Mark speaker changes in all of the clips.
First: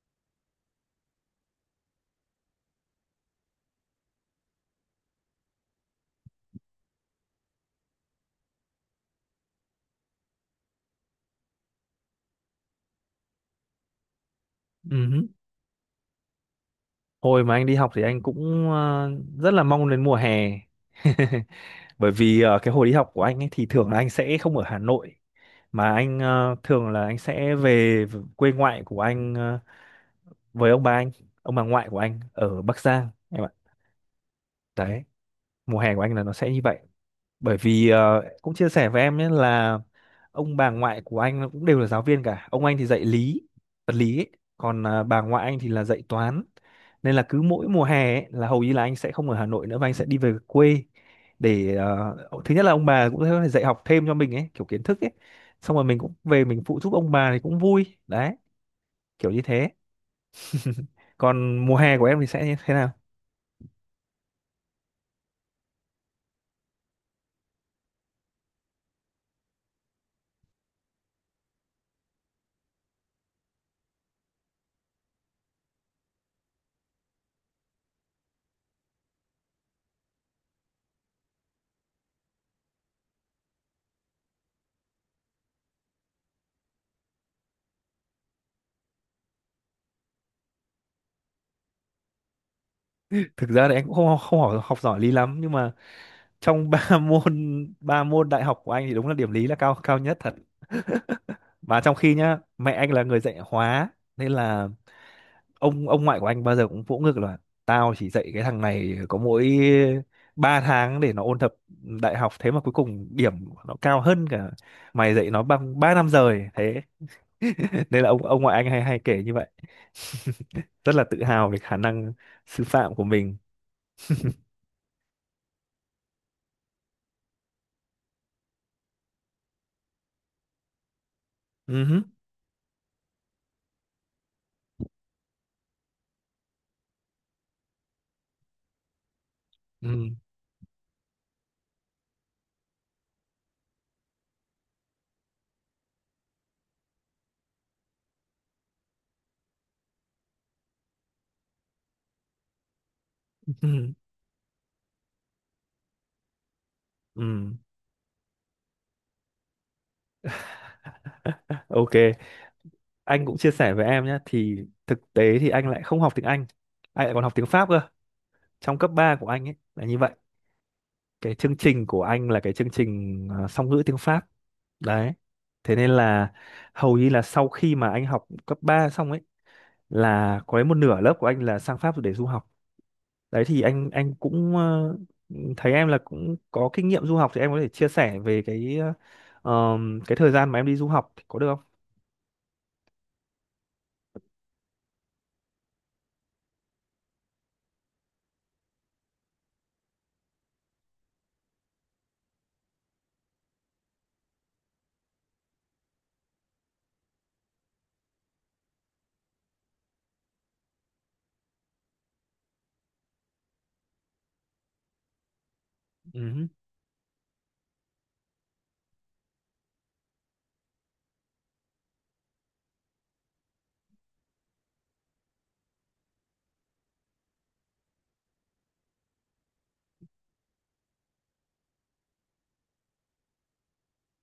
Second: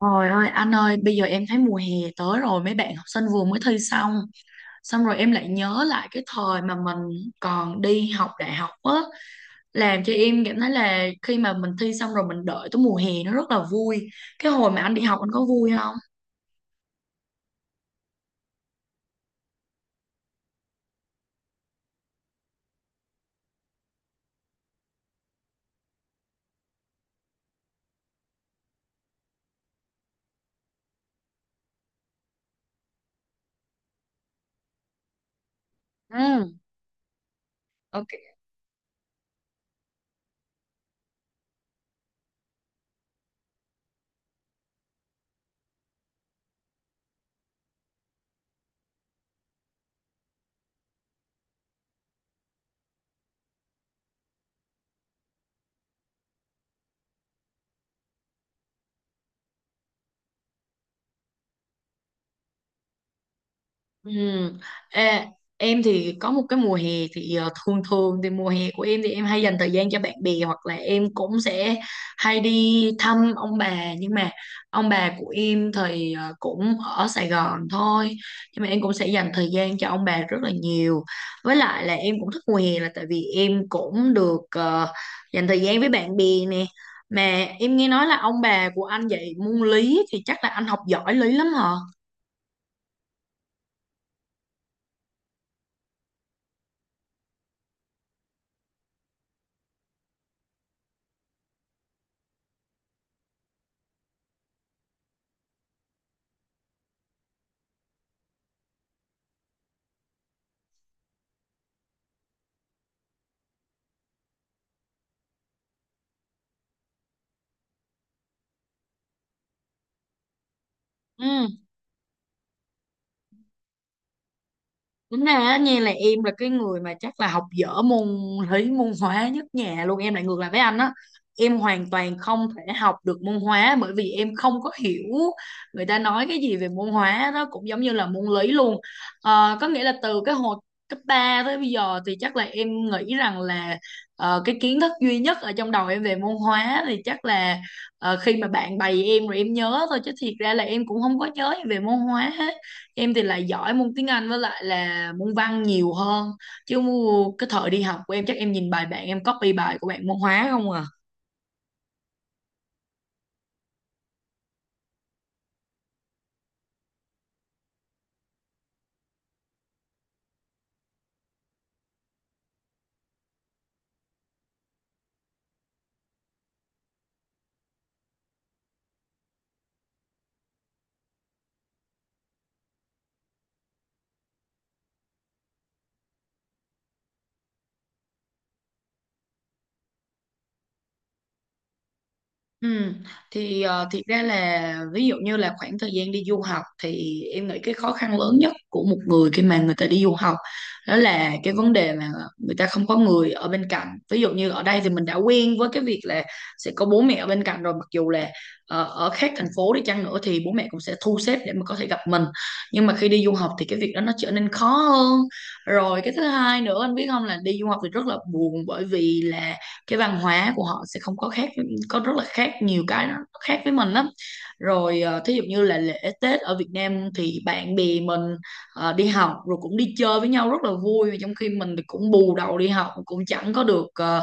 Speaker 1: Trời ơi anh ơi, bây giờ em thấy mùa hè tới rồi, mấy bạn học sinh vừa mới thi xong. Rồi em lại nhớ lại cái thời mà mình còn đi học đại học á, làm cho em cảm thấy là khi mà mình thi xong rồi mình đợi tới mùa hè nó rất là vui. Cái hồi mà anh đi học
Speaker 2: Ừ.
Speaker 1: anh có vui không?
Speaker 2: Hồi mà anh đi học thì anh cũng rất là mong đến mùa hè. Bởi vì cái hồi đi học của anh ấy thì thường là anh sẽ không ở Hà Nội, mà anh thường là anh sẽ về quê ngoại của anh, với ông bà anh, ông bà ngoại của anh ở Bắc Giang em ạ. Đấy, mùa hè của anh là nó sẽ
Speaker 1: Ừ,
Speaker 2: như vậy. Bởi vì
Speaker 1: ok.
Speaker 2: cũng chia sẻ với em nhé là ông bà ngoại của anh cũng đều là giáo viên cả, ông anh thì dạy lý, vật lý ấy. Còn bà ngoại anh thì là dạy toán, nên là cứ mỗi mùa hè ấy, là hầu như là anh sẽ không ở Hà Nội nữa và anh sẽ đi về quê để thứ nhất là ông bà cũng có thể dạy học thêm cho mình ấy, kiểu kiến thức ấy, xong rồi mình cũng về mình phụ giúp ông bà thì cũng vui đấy, kiểu như thế. Còn mùa hè của em thì sẽ như thế nào?
Speaker 1: Ừ. Ê, em thì có một cái mùa hè thì thường thường thì mùa hè của em thì em hay dành thời gian cho bạn bè, hoặc là em cũng sẽ hay đi thăm ông bà, nhưng mà ông bà của em thì cũng ở Sài Gòn thôi, nhưng mà em cũng sẽ dành thời gian cho ông bà rất là nhiều. Với lại là em cũng thích mùa hè là tại vì em cũng được dành thời gian với bạn bè nè. Mà em nghe nói là ông bà của anh dạy môn lý thì chắc là anh học giỏi lý lắm hả?
Speaker 2: Thực ra thì em cũng không không học giỏi lý lắm, nhưng mà trong ba môn ba môn đại học của anh thì đúng là điểm lý là cao cao nhất thật. Mà trong khi nhá, mẹ anh là người dạy hóa, nên là ông ngoại của anh bao giờ cũng vỗ ngực là tao chỉ dạy cái thằng này có mỗi 3 tháng để nó ôn tập đại học, thế mà cuối cùng điểm của nó cao hơn cả mày dạy nó bằng 3 năm rời thế. Nên là ông ngoại anh hay hay kể như vậy. Rất là tự
Speaker 1: Ừ.
Speaker 2: hào về khả năng sư phạm của mình.
Speaker 1: Tính ra á nha là em là cái người mà chắc là học dở môn lý, môn hóa nhất nhà luôn, em lại ngược lại với anh á. Em
Speaker 2: Ừ
Speaker 1: hoàn
Speaker 2: hứ,
Speaker 1: toàn không thể học được môn hóa bởi vì em không có hiểu người ta nói cái gì về môn hóa đó, cũng giống như là môn lý luôn. Ờ, có nghĩa là
Speaker 2: ừ,
Speaker 1: từ cái hồi cấp 3 tới bây giờ thì chắc là em nghĩ rằng là cái kiến thức duy nhất ở trong đầu em về môn hóa thì chắc là khi mà bạn bày em rồi em nhớ thôi, chứ thiệt ra là em cũng không có nhớ gì về môn hóa hết. Em thì lại giỏi môn
Speaker 2: ừ,
Speaker 1: tiếng Anh với lại là môn văn nhiều hơn, chứ cái
Speaker 2: ừ.
Speaker 1: thời đi học của em chắc em nhìn bài bạn, em copy bài của bạn môn hóa không à.
Speaker 2: OK, anh cũng chia sẻ với em nhé. Thì thực tế thì anh lại không học tiếng Anh lại còn học tiếng Pháp cơ. Trong cấp 3 của anh ấy là như vậy, cái chương trình của anh là cái chương trình song ngữ tiếng Pháp. Đấy, thế nên là hầu như là sau khi mà anh học cấp 3 xong ấy là có đến một nửa lớp của anh là sang Pháp để du học. Đấy, thì anh cũng thấy em là cũng có kinh nghiệm du học, thì em có thể chia sẻ về cái thời gian mà em đi du học có được không?
Speaker 1: Ừ, thì thiệt ra là ví dụ như là khoảng thời gian đi du học, thì em nghĩ cái khó khăn lớn nhất của một người khi mà người ta đi du học đó là cái vấn đề mà người ta không có người ở bên cạnh. Ví dụ như ở đây thì mình đã quen với cái việc là sẽ có bố mẹ ở bên cạnh rồi, mặc dù là ở khác thành phố đi chăng nữa thì bố mẹ cũng sẽ thu xếp để mà có thể gặp mình, nhưng mà khi đi du học thì cái việc đó nó trở nên khó hơn. Rồi cái thứ
Speaker 2: Ừ,
Speaker 1: hai nữa anh biết không, là đi du học thì rất là buồn bởi vì là cái văn hóa của họ sẽ không có khác có rất là khác, nhiều cái nó khác với mình lắm. Rồi ờ, thí dụ như là lễ Tết ở Việt Nam thì bạn bè mình đi học rồi cũng đi chơi với nhau rất là vui, trong khi mình thì cũng bù đầu đi học, cũng chẳng có được ờ,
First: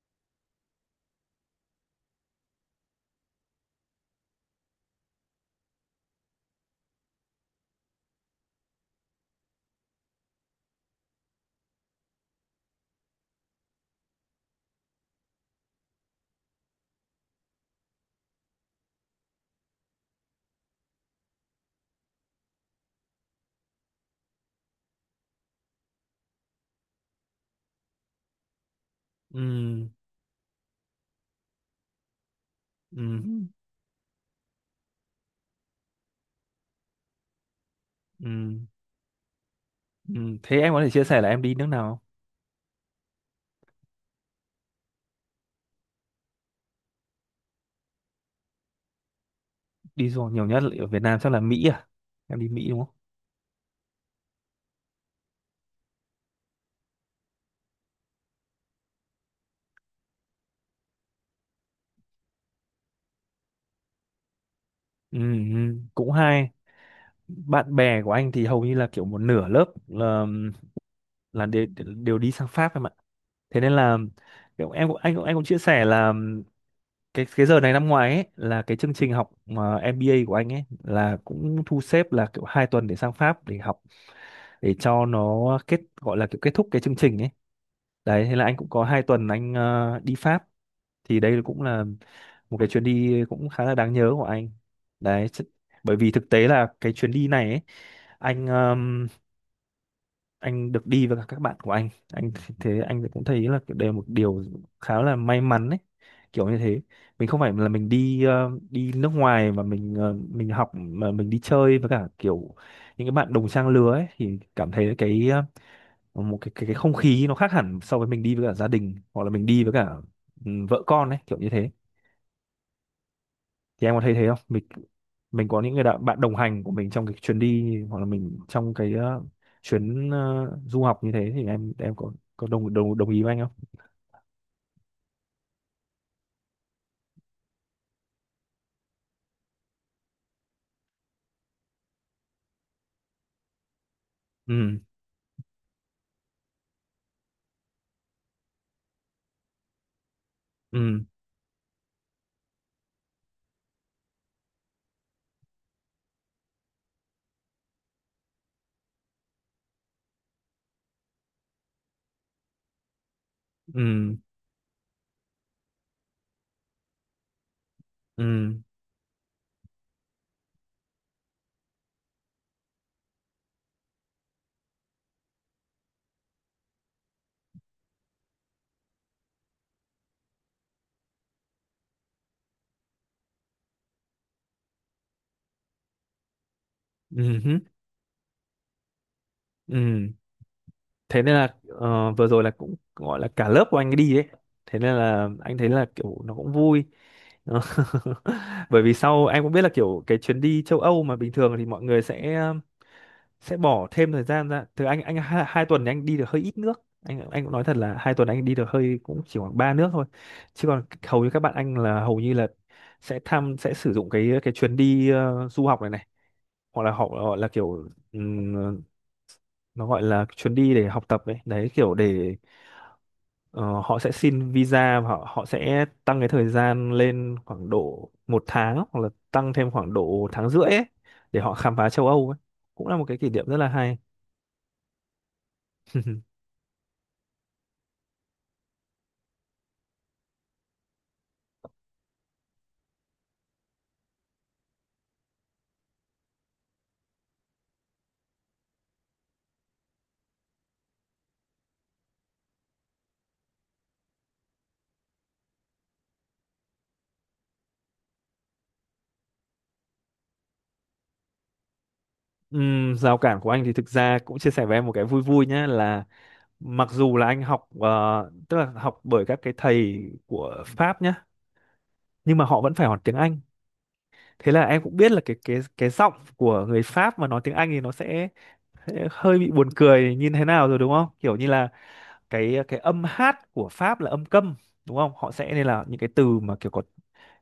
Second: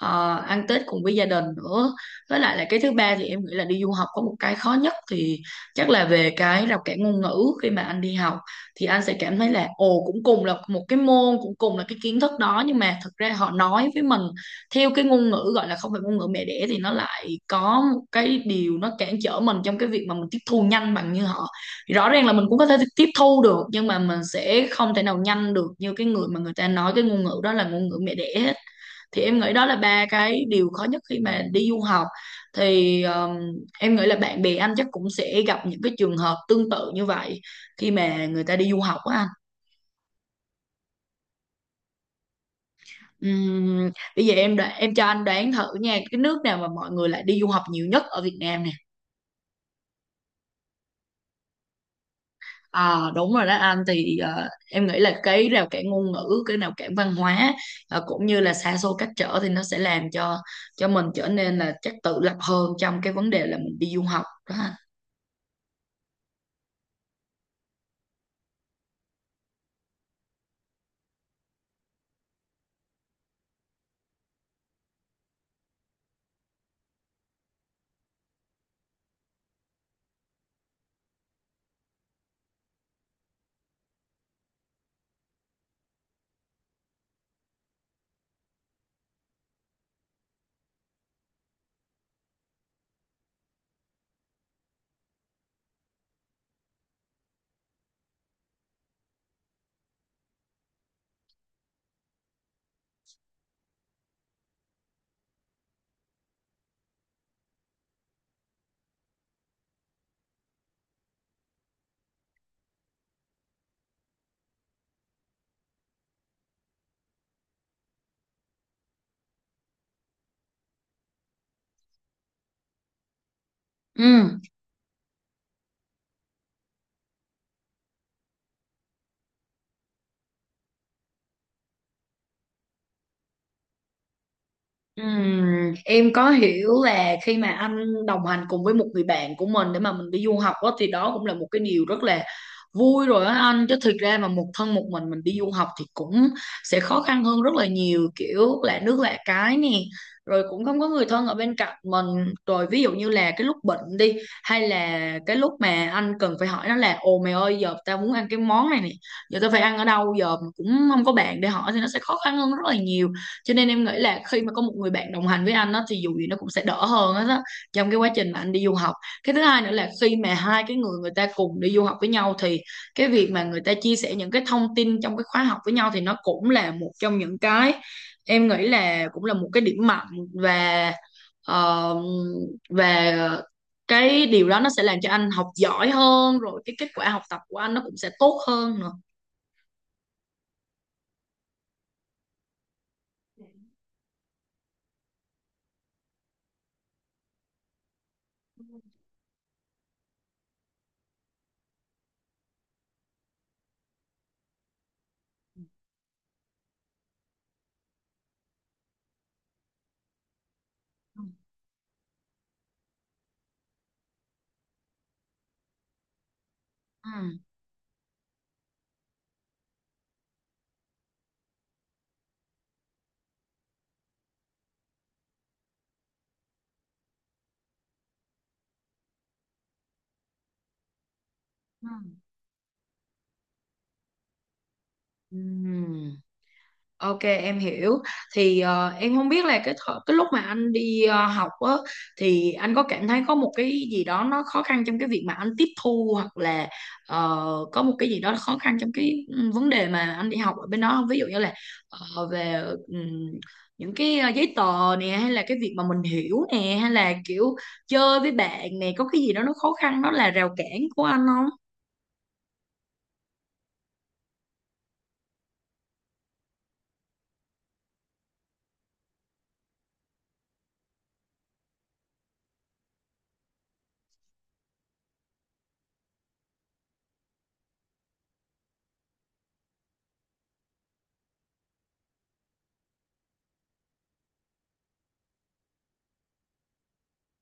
Speaker 1: ờ, ăn Tết cùng với gia đình nữa. Với lại là cái thứ ba thì em nghĩ là đi du học có một cái khó nhất thì chắc là về cái rào cản ngôn ngữ. Khi mà anh đi học thì anh sẽ cảm thấy là ồ, cũng cùng là một cái môn, cũng cùng là cái kiến thức đó, nhưng mà thực ra họ nói với mình theo cái ngôn ngữ gọi là không phải ngôn ngữ mẹ đẻ, thì nó lại có một cái điều nó cản trở mình trong cái việc mà mình tiếp thu nhanh bằng như họ. Thì rõ ràng là mình cũng có thể tiếp thu được, nhưng mà mình sẽ không thể nào nhanh được như cái người mà người ta nói cái ngôn ngữ đó là ngôn ngữ mẹ đẻ hết. Thì em nghĩ đó là
Speaker 2: ừ,
Speaker 1: ba cái điều khó nhất khi mà đi du học. Thì
Speaker 2: ừ,
Speaker 1: em nghĩ là bạn bè anh chắc cũng sẽ gặp những cái trường hợp tương tự như vậy khi mà
Speaker 2: ừ.
Speaker 1: người ta đi du học á anh.
Speaker 2: Ừ, thế em có thể chia sẻ là em đi nước nào không?
Speaker 1: Ừm, Bây giờ em đoán, em cho anh đoán thử nha, cái nước nào mà mọi người lại đi du học nhiều nhất ở Việt Nam nè.
Speaker 2: Đi du học nhiều nhất ở Việt Nam chắc là Mỹ à? Em đi Mỹ đúng không?
Speaker 1: À, đúng rồi đó anh. Thì ờ, em nghĩ là cái rào cản ngôn ngữ, cái rào cản văn hóa, ờ, cũng như là xa xôi cách trở, thì nó sẽ làm cho mình trở nên là chắc tự lập hơn trong cái vấn đề là mình đi du học đó anh.
Speaker 2: Ừ, ừ, cũng hay. Bạn bè của anh thì hầu như là kiểu một nửa lớp là đều đi sang Pháp em ạ. Thế nên là kiểu em cũng anh cũng anh cũng chia sẻ là cái giờ này năm ngoái ấy, là cái chương trình học mà MBA của anh ấy là cũng thu xếp là kiểu 2 tuần để sang Pháp để học, để cho nó kết, gọi là kiểu kết thúc cái chương trình ấy. Đấy, thế là anh cũng có 2 tuần anh đi Pháp, thì đây cũng là một cái chuyến đi cũng khá là đáng nhớ của anh đấy Bởi vì thực tế là cái chuyến đi này ấy, anh um, anh được đi với cả các bạn của anh. Thế anh cũng thấy là đây là một điều khá là may mắn ấy, kiểu như thế. Mình không phải là mình đi nước ngoài mà mình học, mà mình đi chơi với cả kiểu những cái bạn đồng trang lứa ấy, thì cảm thấy cái một cái không khí nó khác hẳn so với mình đi với cả gia đình hoặc là mình đi với cả, ừ, vợ con ấy, kiểu như thế. Thì em có thấy thế
Speaker 1: Ừ.
Speaker 2: không mình có những người bạn đồng hành của mình trong cái chuyến đi, hoặc là mình trong cái chuyến du học như thế, thì em có đồng đồng đồng ý với anh không?
Speaker 1: Em có hiểu là khi mà anh đồng hành cùng với một người bạn của mình để mà mình đi du học đó, thì đó cũng là một cái điều rất là vui rồi á anh. Chứ thực ra mà một thân
Speaker 2: Ừ,
Speaker 1: một mình đi du học thì cũng sẽ khó khăn hơn rất là nhiều, kiểu lạ nước lạ cái nè, rồi cũng không có người
Speaker 2: ừ,
Speaker 1: thân ở bên cạnh mình, rồi ví dụ như là cái lúc bệnh đi, hay là cái lúc mà anh cần phải hỏi nó là ồ mày ơi, giờ tao muốn ăn cái món này nè, giờ tao phải ăn ở đâu giờ, mà cũng không có bạn để hỏi thì nó sẽ khó khăn hơn rất là nhiều. Cho nên em nghĩ
Speaker 2: ừ,
Speaker 1: là khi mà có một người bạn đồng hành với anh á, thì dù gì nó cũng sẽ đỡ hơn hết á, trong cái quá trình mà anh
Speaker 2: ừ,
Speaker 1: đi du học. Cái thứ hai nữa là khi mà hai cái người, người ta cùng đi du học với nhau, thì cái việc mà người ta chia sẻ những cái thông tin trong cái khóa học với nhau, thì nó cũng là một trong những cái em nghĩ là cũng là một cái điểm mạnh. Và ờ, và cái điều đó nó sẽ làm cho anh học giỏi hơn, rồi cái kết quả học
Speaker 2: ừ
Speaker 1: tập của
Speaker 2: hứ,
Speaker 1: anh nó cũng sẽ tốt hơn nữa.
Speaker 2: ừ. Thế nên là vừa rồi là cũng gọi là cả lớp của anh đi đấy, thế nên là anh thấy là kiểu nó cũng vui. Bởi vì sau em cũng biết là kiểu cái chuyến đi châu Âu mà bình thường thì mọi người sẽ bỏ thêm thời gian ra. Từ anh hai tuần thì anh đi được hơi ít nước. Anh cũng nói thật là 2 tuần anh đi được hơi cũng chỉ khoảng ba nước thôi, chứ còn hầu như các bạn anh là hầu như là sẽ tham, sẽ sử dụng cái chuyến đi du học này này hoặc là họ
Speaker 1: Ừ.
Speaker 2: gọi là kiểu nó gọi là chuyến đi để học tập ấy đấy, kiểu để ờ, họ sẽ xin visa, và họ họ sẽ tăng cái thời gian lên khoảng độ 1 tháng hoặc là tăng thêm khoảng độ tháng rưỡi ấy để họ khám
Speaker 1: Ừ.
Speaker 2: phá châu Âu ấy, cũng là một cái kỷ niệm rất là hay.
Speaker 1: Ừ. Ok em hiểu. Thì ờ, em không biết là cái lúc mà anh đi học á, thì anh có cảm thấy có một cái gì đó nó khó khăn trong cái việc mà anh tiếp thu, hoặc là ờ, có một cái gì đó khó khăn trong cái vấn đề mà anh đi học ở bên đó không? Ví dụ như là về những cái giấy tờ nè, hay là cái việc mà mình hiểu nè, hay là kiểu chơi với bạn nè, có cái gì đó nó khó khăn nó là rào cản của anh không?
Speaker 2: Rào cản của anh thì thực ra cũng chia sẻ với em một cái vui vui nhé. Là mặc dù là anh học tức là học bởi các cái thầy của Pháp nhé, nhưng mà họ vẫn phải học tiếng Anh. Thế là em cũng biết là cái giọng của người Pháp mà nói tiếng Anh thì nó sẽ hơi bị buồn cười như thế nào rồi đúng không, kiểu như là cái âm hát của Pháp là âm câm đúng không. Họ sẽ, nên là những cái từ mà kiểu có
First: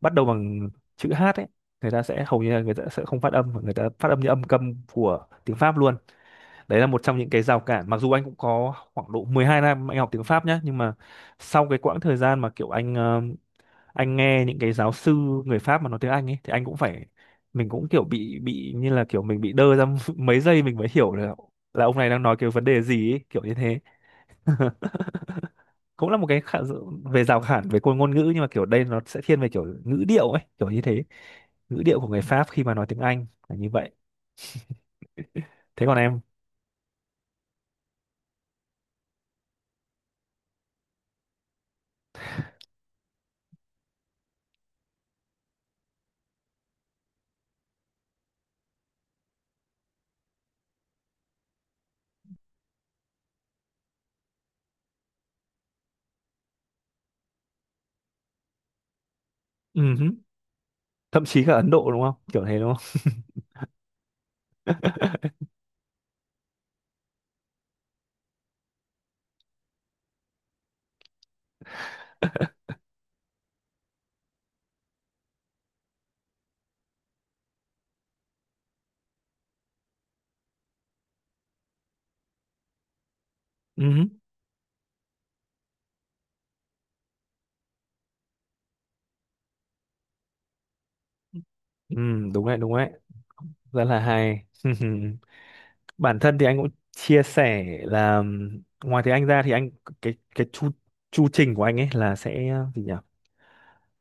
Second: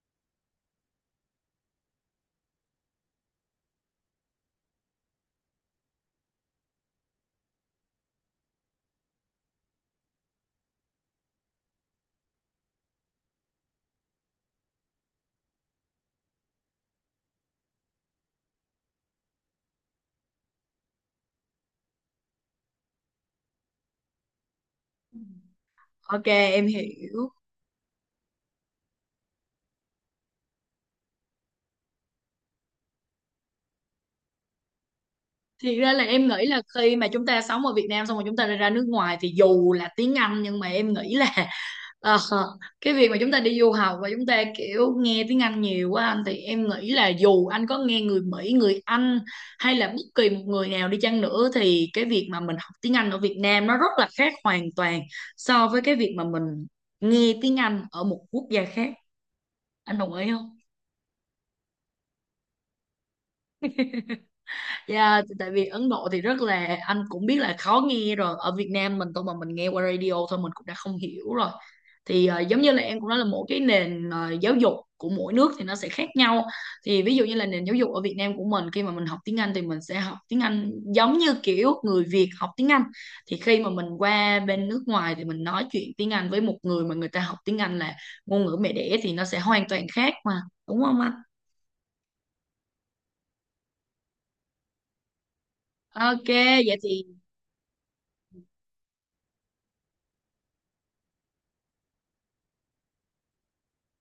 Speaker 2: bắt đầu bằng chữ hát ấy, người ta sẽ hầu như là người ta sẽ không phát âm mà người ta phát âm như âm câm của tiếng Pháp luôn. Đấy là một trong những cái rào cản, mặc dù anh cũng có khoảng độ 12 năm anh học tiếng Pháp nhé, nhưng mà sau cái quãng thời gian mà kiểu anh nghe những cái giáo sư người Pháp mà nói tiếng Anh ấy thì anh cũng phải, mình cũng kiểu bị như là kiểu mình bị đơ ra mấy giây mình mới hiểu là ông này đang nói cái vấn đề gì ấy, kiểu như thế. Cũng là
Speaker 1: Ok em
Speaker 2: về
Speaker 1: hiểu.
Speaker 2: rào cản về ngôn ngôn ngữ, nhưng mà kiểu đây nó sẽ thiên về kiểu ngữ điệu ấy, kiểu như thế. Ngữ điệu của người Pháp khi mà nói tiếng Anh là như vậy.
Speaker 1: Thì
Speaker 2: Thế
Speaker 1: ra
Speaker 2: còn
Speaker 1: là
Speaker 2: em?
Speaker 1: em nghĩ là khi mà chúng ta sống ở Việt Nam xong rồi chúng ta lại ra nước ngoài thì dù là tiếng Anh, nhưng mà em nghĩ là ờ, cái việc mà chúng ta đi du học và chúng ta kiểu nghe tiếng Anh nhiều quá anh, thì em nghĩ là dù anh có nghe người Mỹ, người Anh hay là bất kỳ một người nào đi chăng nữa, thì cái việc mà mình học tiếng Anh ở Việt Nam nó rất là khác hoàn toàn so với cái việc mà mình nghe tiếng Anh ở một quốc gia khác.
Speaker 2: Ừ
Speaker 1: Anh
Speaker 2: hứ.
Speaker 1: đồng ý không?
Speaker 2: Thậm chí cả Ấn Độ đúng không, kiểu thế đúng không?
Speaker 1: Yeah, tại vì Ấn Độ thì rất là, anh cũng biết là khó nghe rồi, ở Việt Nam mình tôi mà mình nghe qua radio thôi mình cũng đã không hiểu rồi. Thì ờ, giống như là em cũng nói là mỗi cái nền ờ, giáo dục của mỗi nước thì nó sẽ khác nhau. Thì ví dụ như là nền giáo dục ở Việt Nam của mình khi mà mình học tiếng Anh thì mình sẽ học tiếng Anh giống như kiểu người Việt học tiếng Anh, thì khi mà mình
Speaker 2: Ừ,
Speaker 1: qua bên nước ngoài thì mình nói chuyện tiếng Anh với một người mà người ta học tiếng Anh là ngôn ngữ mẹ đẻ thì nó sẽ hoàn toàn khác mà, đúng không anh?
Speaker 2: ừ, đúng đấy, rất là hay. Bản
Speaker 1: Ok
Speaker 2: thân thì anh cũng
Speaker 1: vậy thì
Speaker 2: chia sẻ là ngoài tiếng Anh ra thì anh, cái chu chu trình của anh ấy là sẽ gì nhỉ?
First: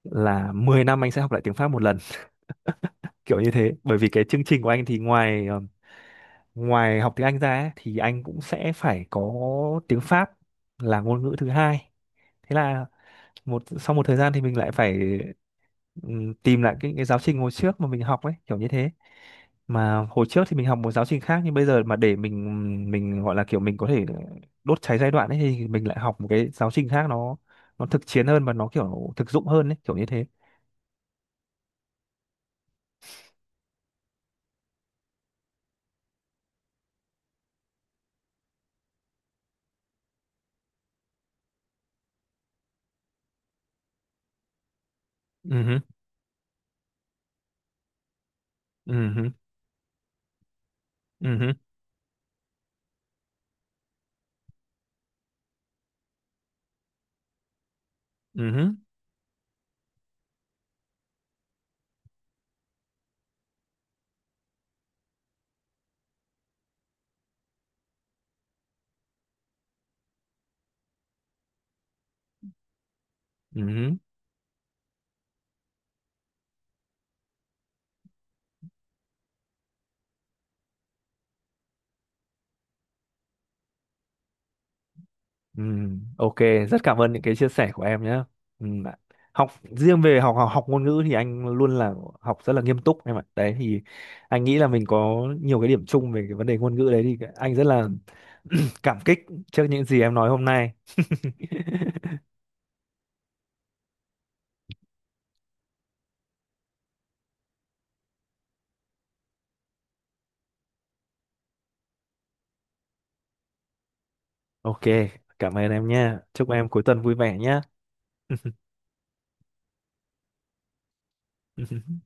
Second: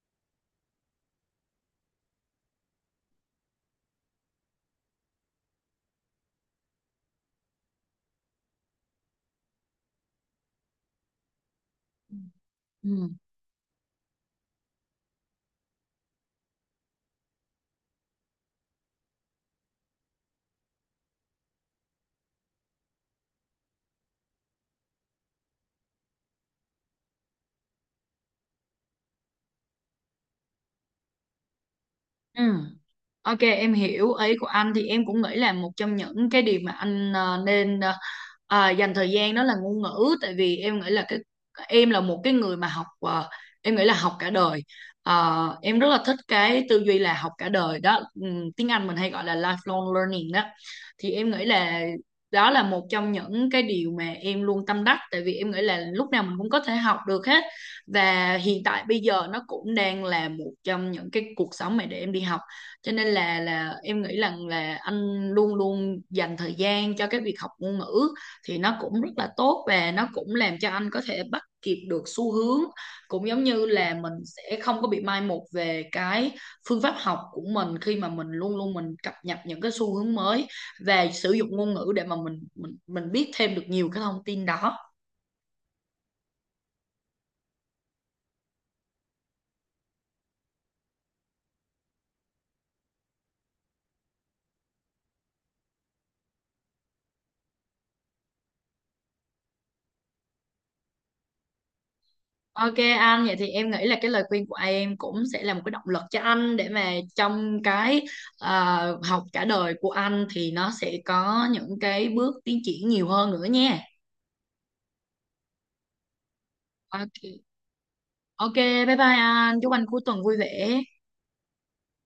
Speaker 2: Là 10 năm anh sẽ học lại tiếng Pháp một lần, kiểu như thế. Bởi vì cái chương trình của anh thì ngoài ngoài học tiếng Anh ra ấy, thì anh cũng sẽ phải có tiếng Pháp là ngôn ngữ thứ hai. Thế là
Speaker 1: ừ.
Speaker 2: sau một thời gian thì mình lại phải tìm lại cái giáo trình hồi trước mà mình học ấy, kiểu như thế. Mà hồi trước thì mình học một giáo trình khác, nhưng bây giờ mà để mình gọi là kiểu mình có thể đốt cháy giai đoạn ấy thì mình lại học một cái giáo trình khác, nó thực chiến hơn và nó kiểu thực dụng hơn ấy, kiểu như thế.
Speaker 1: Ừ. Ok em hiểu ý của anh. Thì em cũng nghĩ là một trong những cái điều mà anh nên à, dành thời gian đó là ngôn ngữ, tại vì em nghĩ là cái em là một cái người mà học em nghĩ là học cả đời. Ờ,
Speaker 2: Ừ
Speaker 1: em
Speaker 2: hứ,
Speaker 1: rất là thích cái tư duy là học cả đời đó. Tiếng Anh
Speaker 2: ừ
Speaker 1: mình hay gọi
Speaker 2: hứ,
Speaker 1: là lifelong learning đó. Thì em
Speaker 2: ừ
Speaker 1: nghĩ
Speaker 2: hứ,
Speaker 1: là đó là một trong những cái điều mà em luôn tâm đắc, tại vì em nghĩ là lúc nào mình cũng có thể học được hết, và
Speaker 2: ừ
Speaker 1: hiện
Speaker 2: hứ,
Speaker 1: tại bây giờ nó cũng đang là một trong những cái cuộc sống mà để em đi học. Cho nên là em nghĩ rằng là anh luôn luôn dành thời gian cho cái việc học ngôn ngữ, thì nó cũng rất là tốt và nó cũng làm cho anh có thể bắt kịp được xu hướng, cũng giống
Speaker 2: ừ
Speaker 1: như là
Speaker 2: hứ.
Speaker 1: mình sẽ không có bị mai một về cái phương pháp học của mình, khi mà mình luôn luôn mình cập nhật những cái xu hướng mới và sử dụng ngôn ngữ để mà mình biết thêm được nhiều cái thông tin đó.
Speaker 2: Ừ, OK, rất cảm ơn những cái chia sẻ của em nhé. Ừ, ạ. Học riêng về học, học học ngôn ngữ thì anh luôn là học rất là nghiêm túc em ạ. Đấy thì anh nghĩ là mình có nhiều cái điểm chung về cái vấn đề ngôn ngữ đấy, thì anh rất là cảm kích trước những gì em nói hôm nay.
Speaker 1: Ok anh, vậy thì em nghĩ là cái lời khuyên của em cũng sẽ là một cái động lực cho anh, để mà trong cái học cả đời của anh thì nó sẽ có những cái bước tiến triển nhiều hơn nữa nha.
Speaker 2: OK, cảm ơn em nha. Chúc em cuối tuần vui vẻ
Speaker 1: Ok,
Speaker 2: nhé.
Speaker 1: ok, bye bye anh, chúc anh cuối tuần vui vẻ.